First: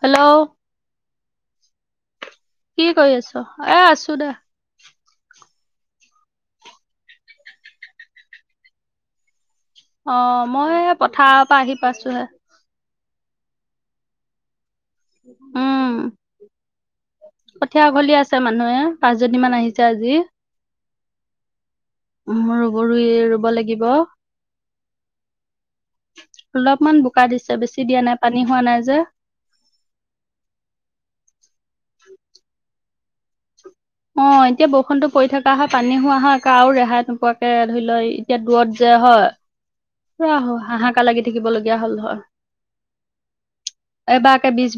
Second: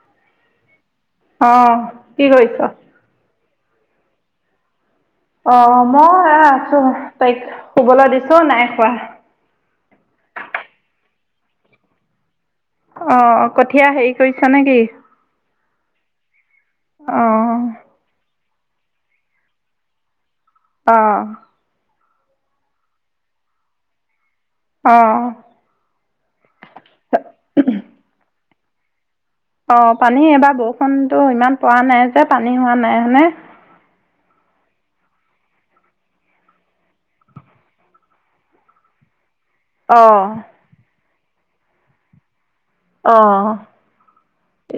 Hello! আহ! কি কৰি আছো এ আছো দো অ মই আছো তাইক শুবলৈ দিছো নাই খোৱা। অ মই পথাৰৰ পৰা আহি পাইছোহে অ কঠীয়া হেৰি কৰিছ নে কি উম অ', কঠীয়া ঘলি আছে। আছে মানুহে পাঁচজনী মান আহিছে আজি। অ' মোৰ গৰুৱে ৰুব লাগিব। আহ, অলপমান বোকা দিছে বেছি দিয়া নাই পানী হোৱা নাই যে, অ পানী এইবাৰ বৰষুণতো ইমান পৰা নাই যে পানী হোৱা নাই হানে, অ এতিয়া বৰষুণতো পৰি থকা হয় পানী হোৱা হয় আৰু ৰেহাই নকুৱাকে ধৰি লোৱা এতিয়া দূৰত যে হয়। অ', ৰা আহ হাহাকা লাগি থাকিব লগীয়া হ'ল ধৰ এই বাকে বচ,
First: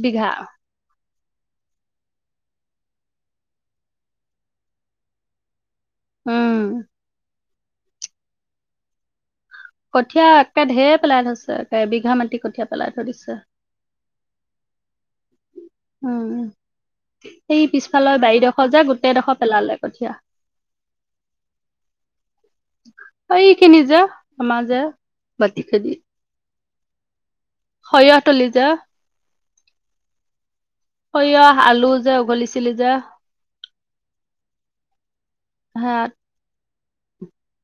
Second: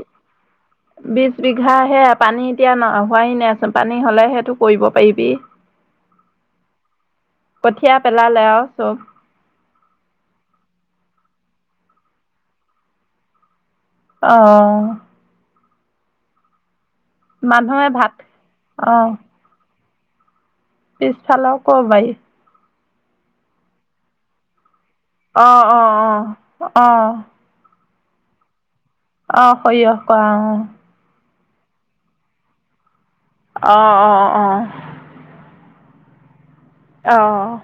বি বিঘা হে পানী এতিয়া ন খোৱাহি নাইচোন পানী হ'লে সেইটো কৰিব পাৰিবি। উম! কঠিয় পেলালে আৰু চব কঠীয়া একে পেলাই থৈছে একে বিঘা মাটি কঠীয়া পেলাই থৈ দিছে। আহ! উম সেই মানুহে ভাত পিছফালে বাৰীডোখৰ যে গোটেইডোখৰ পেলালে কঠীয়া, পিছফালেও ক ভাই! অখিন যা আমাৰ যে, মাটি আহ আহ আহ আহ! হয় অটলিজা, অ সৰিয়হ কোৱা সৰিয়হ আলু যে উঘলিছিলি যে, আহ অ অ' হা! অ'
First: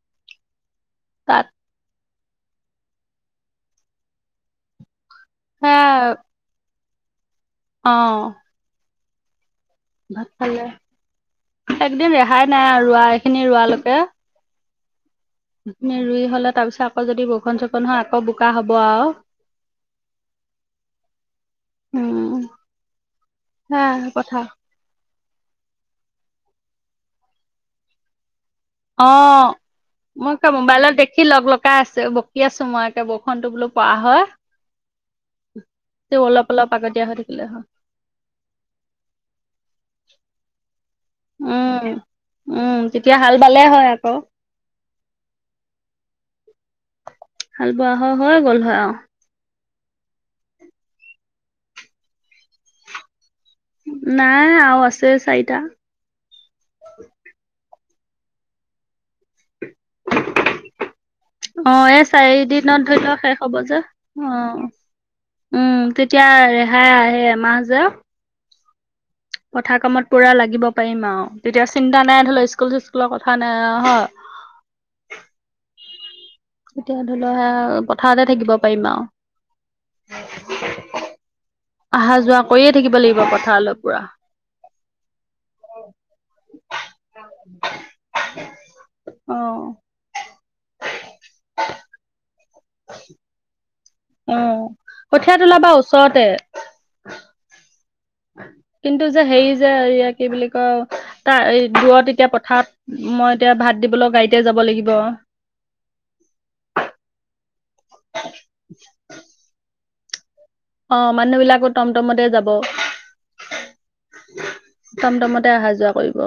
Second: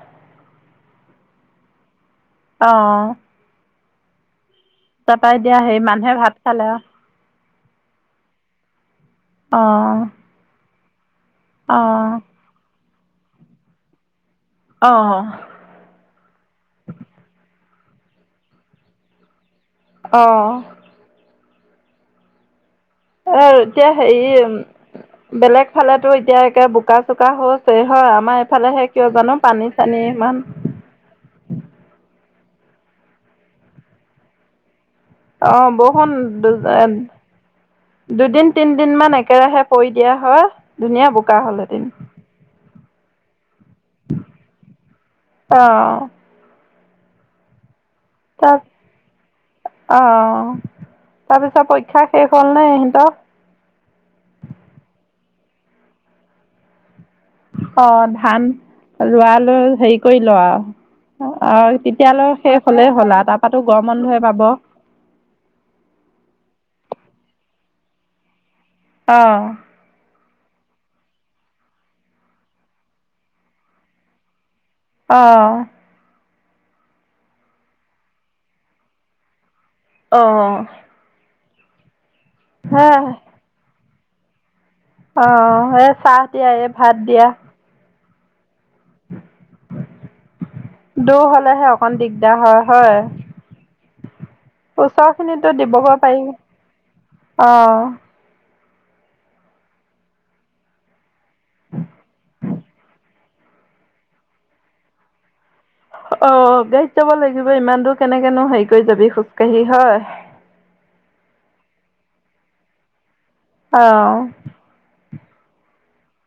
তাত, আহ! তাপাই দিয়া সেই সেয়া মানুহে ভাত খালে আৰু অ' ভাত খালে, অঁ একদিন ৰেহাই নাই আৰু ৰোৱা এইখিনি ৰোৱালৈকে অ' ৰুই হলে তাৰ পিছত আকৌ যদি বৰষুণ চষুণ হয় আকৌ বোকা হব আৰু, অ' উম! অতি হে, সেয়াই কথা বেলেগ ফালেতো এতিয়া একে বোকা চোকা হৈছে হয় আমাৰ,, এইফালেহে কিয় অ জানো পানী চানী মই ইমান ক মোবাইলত দেখি লগ লগাই আছে। কি আছোঁ মই একে বৰষুণটো বোলো পৰা হয়। অ বৰষুণ তেও অলপ অলপ আগতীয়া হৈ থাকিলে হয় দুদিন তিনদিন মান একেৰাহে পৰি। এতিয়া হয় ধুনীয়া বোকা উম হ'লহেতেন। উম তেতিয়া হাল বালে হয় আকৌ। অ। হাল বোৱা হয় হৈ গ'ল হয় আৰু। অহ তাৰপিছত পৰীক্ষা শেষ হ'ল নে ইহঁতৰ। নাই আৰু আছে চাৰিটা। অ ধান ৰুৱা লৈ হেৰি কৰি লওঁ আৰু। অ এই তেতিয়ালৈ শেষ চাৰিদিনত হলেই ধৰি হল লওক আৰু শেষ হ'ব তাৰপৰাটো যে গৰম বন্ধহে অ পাব। উম তেতিয়া ৰেহাই আহে এমাহ যে। অহ। পথাৰ কামত পুৰা লাগিব পাৰিম আৰু তেতিয়া চিন্তা নাই ধৰি লওঁ স্কুল চিস্কুলৰ কথা নাই হয়। অহ। এতিয়া ধৰি লওঁ পথাৰতে থাকিব পাৰিম আৰু। অহ। অহা-যোৱা কৰিয়ে থাকিব লাগিব পথাৰলৈ পুৰা। অ এ চাহ দিয়া এই ভাত দিয়া। [unintelligible] অ দূৰ হ'লেহে অকণ দিগদাৰ হয় হয়। অ ওচৰ কঠীয়া খিনিতো তোলা বা দিবগৈ ওচৰতে পাৰিম অ। কিন্তু যে হেৰি যে এয়া কি বুলি কয় তাৰ এই দূৰত এতিয়া পথাৰত। মই এতিয়া ভাত দিবলৈ গাড়ীতে যাব লাগিব। অ গাড়ীত যাব লাগিব ইমান দূৰ কেনেকেনো হেৰি কৰি যাবি খোজকাঢ়ি হয়। অ মানুহ বিলাকো টমটমতে যাব। অহ। টমটমতে অহা যোৱা কৰিব।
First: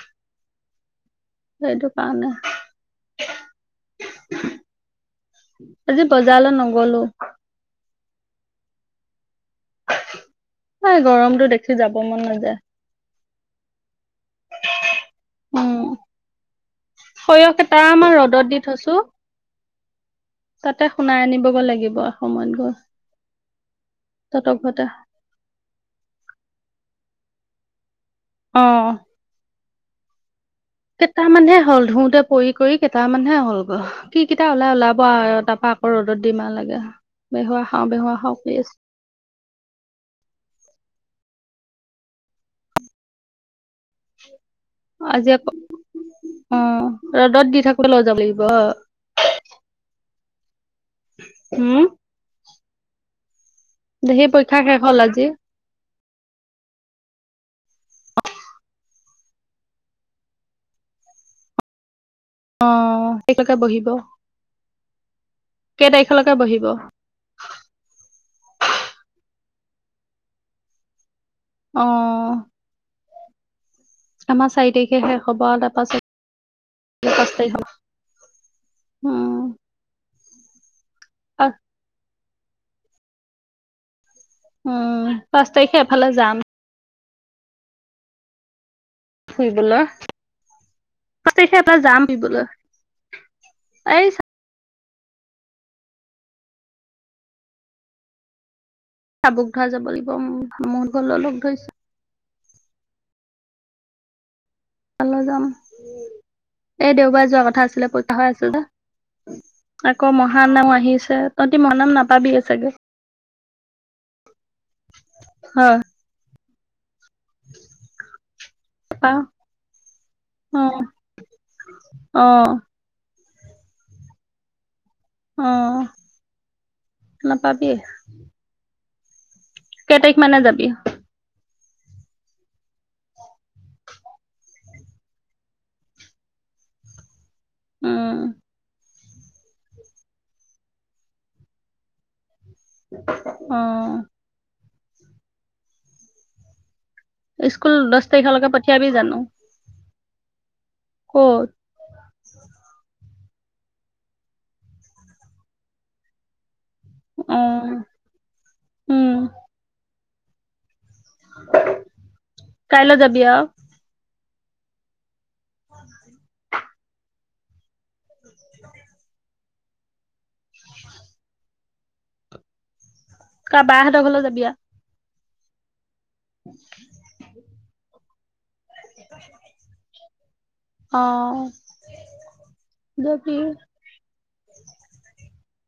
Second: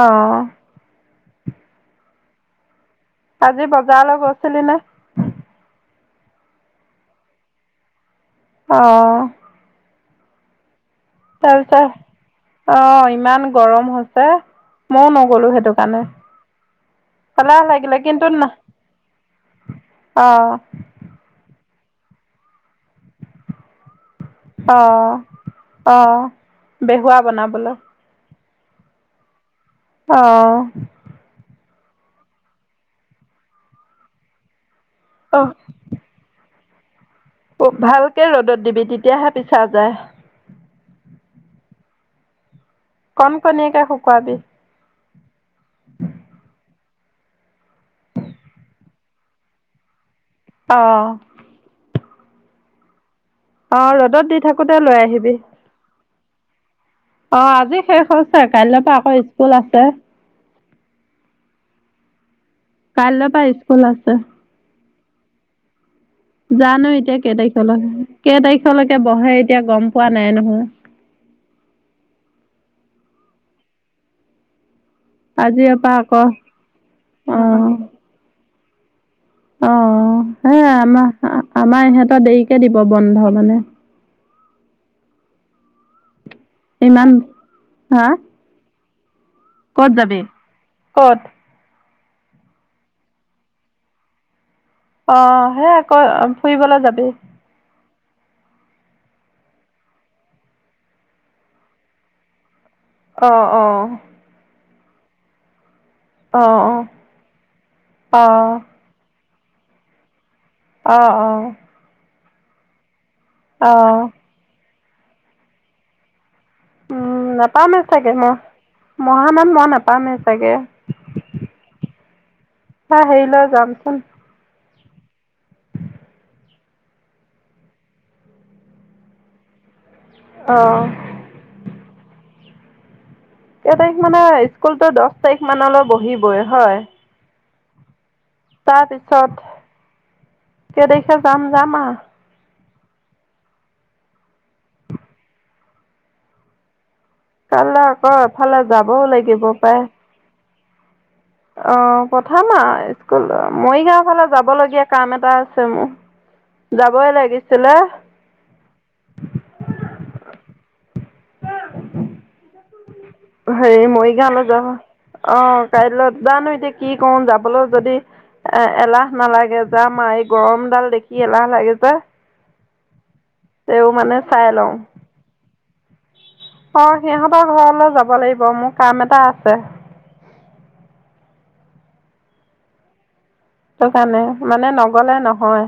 অহ। সেইটো কাৰণে। আজি বজাৰলৈ গৈছিলি নে। আজি বজাৰলৈ নগ'লো। অহ। এই গৰমটো দেখি তাৰপিছত যাব মন নাযায় অ ইমান গৰম হৈছে। মইও নগ'লো উম সেইটো কাৰণে। সৰিয়হ এলাহ কেইটা লাগিলে আমাৰ কিন্তু না ৰ'দত দি থৈছোঁ। অ তাতে শুনাই আনিব গৈ লাগিব সময়ত গৈ। তহঁতৰ অ ঘৰতে অ বেহুৱা বনাবলৈ। অ। অ। কেইটামানহে হ'ল ধুওঁতে পৰি কৰি কেইটামানহে হ'ল গৈ কি কেইটা ওলাই ওলাব। পোৱা হয় তাৰপৰা আকৌ ৰ'দত দিব লাগে। বেহুৱা অ খাওঁ বেহুৱা ভালকে খাওঁ কৰি ৰ'দত আছো দিবি তেতিয়াহে পিছা যায়। কনকনিয়াকে শুকুৱাবি। আজি আকো। অ ৰ'দত দি থাকো লৈ যাব লাগিব। অহ। অ ৰ'দত সেই দি পৰীক্ষা থাকোতে শেষ লৈ হ'ল আজি আহিবি। অ আজি শেষ হৈছে কাইলৈৰ পৰা আকৌ স্কুল আছে। অ কাইলৈৰ পৰা [unintelligible] স্কুল বহিব। আছে কেই তাৰিখলৈকে বহিব জানো অ এতিয়া কেইতাৰিখলৈ কেই তাৰিখলৈকে বহে। এতিয়া গম পোৱা নাই নহয়। অ, আমাৰ চাৰি তাৰিখ। বিশেষেষ হ'ব আজিৰ পাচ পৰা আকৌ - পাচ তাৰিখ উম, অহ, সেই আমাৰ আমাৰ ইহতৰ দেৰিকে দিব বন্ধ মানে। উম, পাচ তাৰিখে এফালে যাম। ইমান হাহ। ফুৰিবলৈ ক'ত তখে এটা যাম। ফুৰিবলৈ এই অহ, সে আকৌ ফুৰিবলৈ যাবি। চাবুক ধৰা যাব লাগিবুহত ঘৰলৈ লগ ধৰিছে। অ - অ। তালৈ যাম অ', অ', এই দেওবাৰ যোৱা কথা আছিলে পইতা অ', হৈ আছ দো আকৌ মহানাম অ', আহিছে তহতি মহানাম নাপাবি চাগে। অহ ', হয়। উম, নাপামে চাগে মই পা মহানাত মই নাপামেই চাগে। [inaudible] অ অ হা হেই ল যামচোন। অহ, নাপাবি। কেই তাৰিখ মানে যাবি। অ', কেই তাৰিখ মানে স্কুলতো দহ তাৰিখ মানলৈ বহিবই হয়। উম, তাৰ পিছত কেই দেখে যাম - যাম আহ, অ', [inaudible] স্কুল কালে দহ আকৌ তাৰিখলৈকে এফালে পঠিয়াবি যাবও জানো লাগিব পাই। ক'ত অ, কথা নাই। ক মৰিগাও ফালে যাব লগীয়া কাম এটা আছে মোৰ। যাবই অ লাগিছিলে। উম কাইলৈ যাবি আৰু। হেৰি মৰিগাঁওলৈ অ, কাইলৈ জানো এতিয়া কি কৰো যাবলৈ যদি এ - এলাহ নালাগে যা মাৰ গৰম ডাল দেখি এলাহ লাগে যে। কা তেও বাহঁতৰ মানে ঘৰলৈ যাবি চাই আৰু লও। অ, সিহতৰ ঘৰলৈ যাব লাগিব মোৰ কাম এটা আছে। ম সেই কাৰণে মানে নগলে নহয়।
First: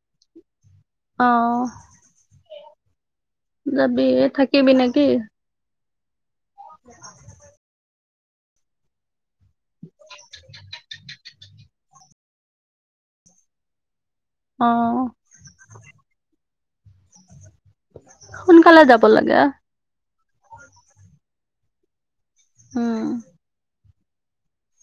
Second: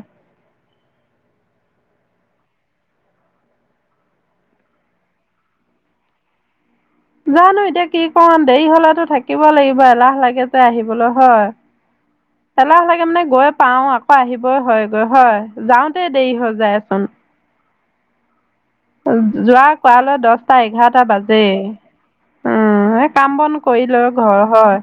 অ, যাবি থাকিবি নেকি? জানো এতিয়া কি কম দেৰি হলেতো থাকিব লাগিব এলাহ লাগে যে আহিবলৈ হয়। এলাহ লাগে মানে গৈ পাও আকৌ। আহিবই অ হয়গৈ হয় যাওতে দেৰি হৈ যায়চোন। সোনকালে যাব লাগে যোৱা খোৱালৈ দশটা এঘাৰটা বাজে। উম, উম এই কাম বন কৰিল ঘৰ হয়।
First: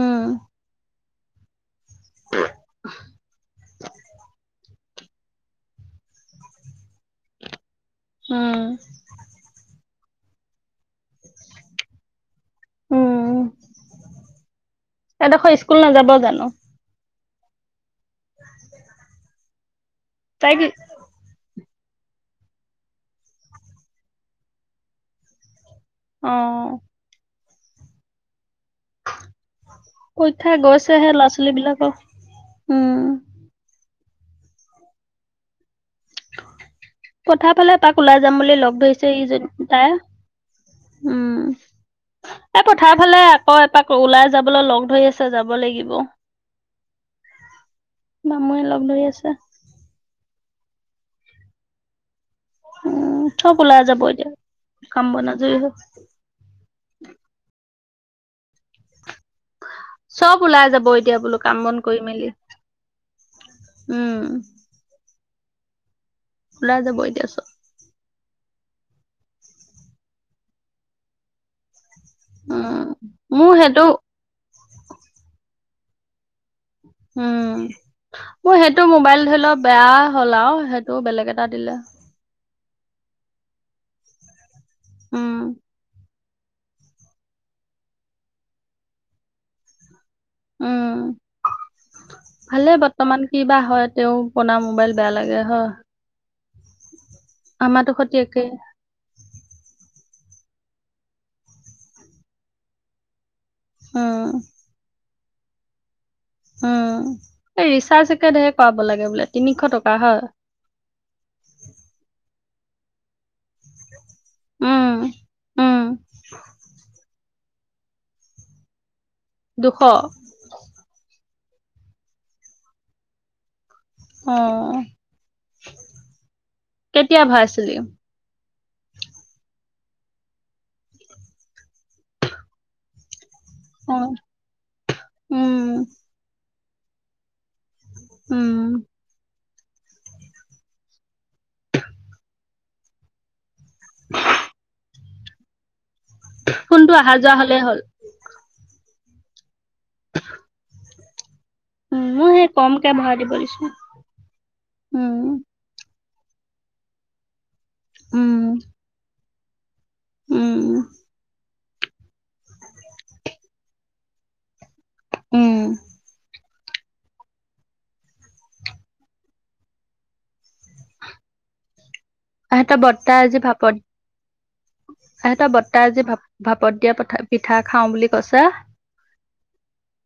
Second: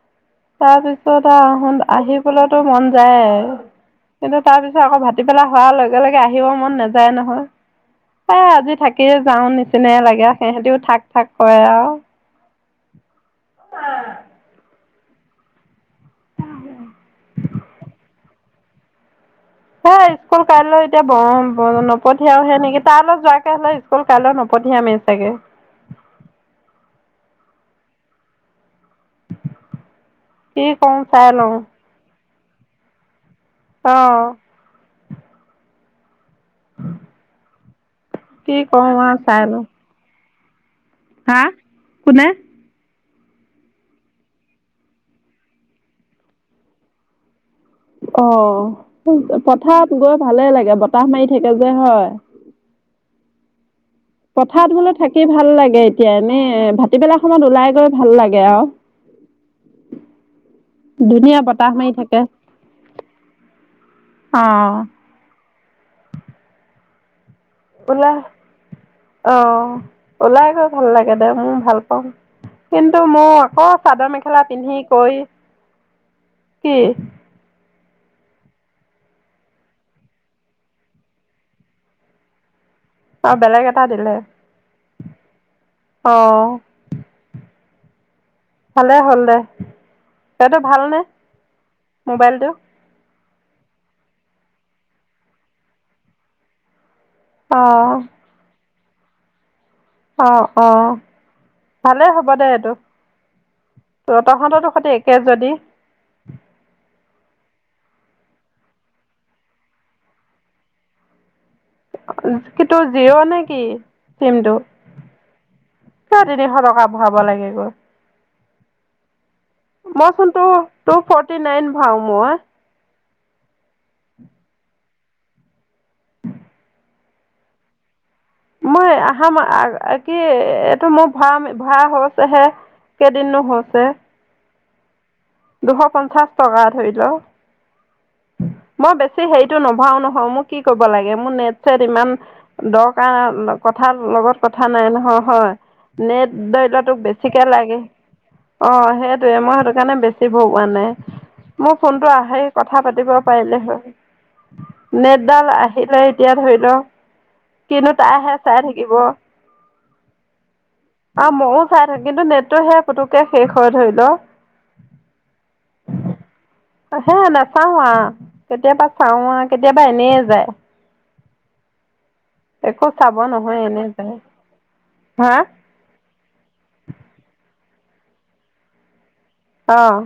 উম তাৰপিছত আহ, আহোন আহিবলেতো মন যায়। কিন্তু তাৰপিছ আকৌ ভাটিবেলা হোৱাৰ লগে - লগে আহিব মন নাযায় নহয়। এহ, উম আজি থাকিয়ে যাও নিচিনাই লাগে সিহতিও থাক থাক কৰে আৰু। উম এডোখৰ স্কুল নাযাবাও জানো। [inaudible] হেই স্কুল তাইক কাইলৈ এতিয়া যাব। ব নপঠিয়াওহে নেকি তাৰ অলত যোৱাকে হলে স্কুল কাইলৈ নপঠিয়ামেই চাগে। অ', কইঠা কি কওঁ গৈছেহে ল'ৰা চাই ছোৱালী লওঁ বিলাকক উম অঁ কথা ফালে তাক ওলাই যাম কি বুলি লগ কওঁ আৰু ধৰিছে চাই ইজন লওঁ। তাই হা কোনে সফালে আকৌ এপাক ওলাই যাবলৈ লগ ধৰি আছে যাব লাগিব অ মামুৱে লগ ধৰি আছে, পথাৰ গৈ ভালে লাগে বতাহ মাৰি থাকে যে হয় উম থব ওলাই যাব এতিয়া পথাৰত হলে কাম থাকি বন ভাল আজৰি হৈ। লাগে এতিয়া এনেই ভাটিবেলা সময়ত ওলাই গৈ ভাল লাগে আৰু চব ওলাই যাব এতিয়া বোলো ধুনীয়া কাম বতাহ বন মাৰি কৰি থাকে। মেলি উম অ'। ওলাই যাব এতিয়াা ল অ ওলাই গৈ ভাল লাগে দে মোৰ ভাল কিন্তু মোক উম। মোৰ আকৌ সেইটো, চাদৰ মেখেলা পিন্ধি কৈ উম মোৰ সেইটো মোবাইল ধৰি লওক বেয়া হ'ল আৰু সেইটো বেলেগ এটা দিলে। অ', বেলেগ এটা দিলে। উম, অ, ভালে হ'ল দে। সাতটো উম, ভালনে মোবাইলটো। ক বা হয়, তেও পনা মোবাইল বেয়া লাগে হ আমাটো অ' সতে একে অ-অ ভালেই হ'ব দে এইটো ত, উম। তহতৰো সৈতে একে যদি উম, এই ৰিচাৰ্জ একে ধেৰ কৰাব লাগে বোলে। তিনিশ টকা হয়? কিন্তু জিঅ'নে কি চিমটো উম, উম, ছয় তিনিশ টকা [unintelligible] লাগে গৈ দুশ মইচোন ত টু ফৰ্টি নাইন ভাও মই অ', কেতিয়া ভায়াইছিলি? মই আহাম কি এইটো মোৰ ভা ভাচহে কিনো হৈছে। অ', দুশ উম, পঞ্চাশ টকা ধৰি ল। উম, মই বেছি হেৰি টো নভাও নহয় মোক কি কৰিব লাগে মোৰ নেট চট ইমান দৰকাৰ কথাৰ লগত কথা নাই নহয় হয়? নেট ধৰি ল ফোনটো টোক অহা যোৱা বেছিকে হ'লেই হ'ল। লাগে। অ', সেইটোয়ে মই সে সেইকাৰণে বেছি ভগোৱা নাই। মোৰ উম, ফোনটো মোৰ আহে সেই কথা কমকে পাতিব ভৰাই দিব পাৰিলে দিছো। হয়, উম, নেটডাল আহি লে এতিয়া ধৰি ল কিন্তু উম, তাইহে চাই থাকিব। উম, আ ময়ো চাই থাকো কিন্তু নেটটো সেয়া পুতুকে শেষ হয় ধৰি ল। উম, হে নাচাও আ কেতিয়াবা চাও আ কেতিয়াবা এনেয় যায়। [inaudible] আহিহতৰ একো বৰ্তা চাব আজি নহয় এনে যায়। ভাপত হা আহিতৰ বৰ্তা আজি ভাপ ভাপত দিয়া পঠা, পিঠা খাওঁ বুলি কৈছে। আহ,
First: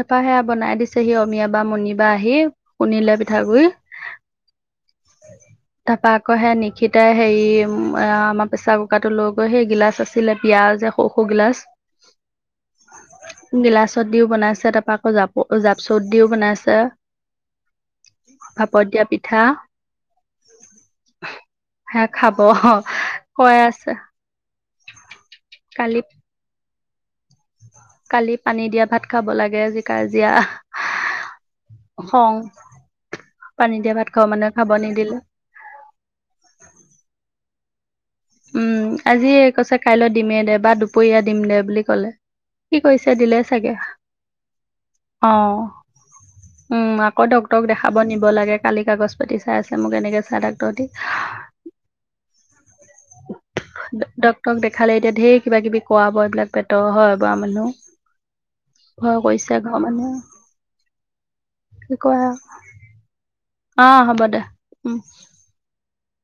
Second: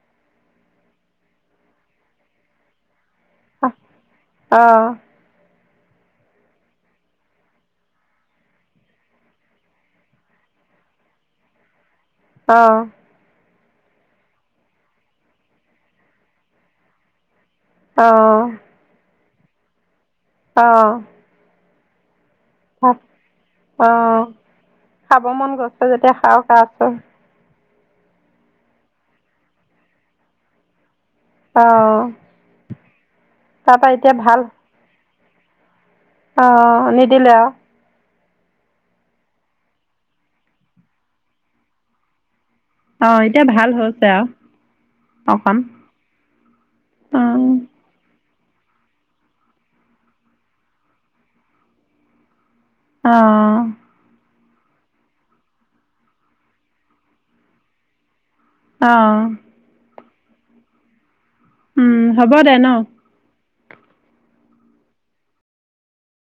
তাৰপৰা সেয়া বনাই দিছে সি অমিয়া বা মণ বা আহি শুনিলে পি অ'। তাৰপা আকৌ সেই নিশিতাই হেৰি আমাৰ প্ৰেচাৰ কুকাৰটো লৈ গৈ সেই গিলাচ আছিলে, পিয়াজ সৰু-সৰু গিলাচ অ', অ', গিলাচত দিও বনাইছে। তাৰপা আকৌ জাপ-জাপচৌত দিও বনাইছে। অহ ', হাহ, অ'। খাব ভ কৈ অ, আছে খাব মন গছে কালি যেতিয়া সাৰকা অ', কালি পানী দিয়া ভাত খাব লাগে, আজি কাজিয়া। অহ খং ', পানী দিয়া ভাত খাব মানে, খাব নিদিলো। অহ, নিদিল। উম, আজি কৈছে, কাইলৈ দিমেইদে বা দুপৰীয়া দিম দে বুলি ক'লে। কি কৰিছে অ', দিলে এতিয়া ভাল চাগে। হৈছে আৰু অকণ। অ'। উম, অ'। আকৌ ডকটৰক দেখাব নিবি লাগে কালি কাগজ পাতি চাই আছে মোক এনেকে চাই ডাক্তৰ দি আহ তক দেখালে এতিয়া ধঢেৰ কিবা কিবি কোৱা ব এইবিলাক পেতৰ হয় বৰা মানুহ ঘৰ অ', কৈছে ঘ মানে উম, ক হ'ব দে ন? অ হ'ব দে উম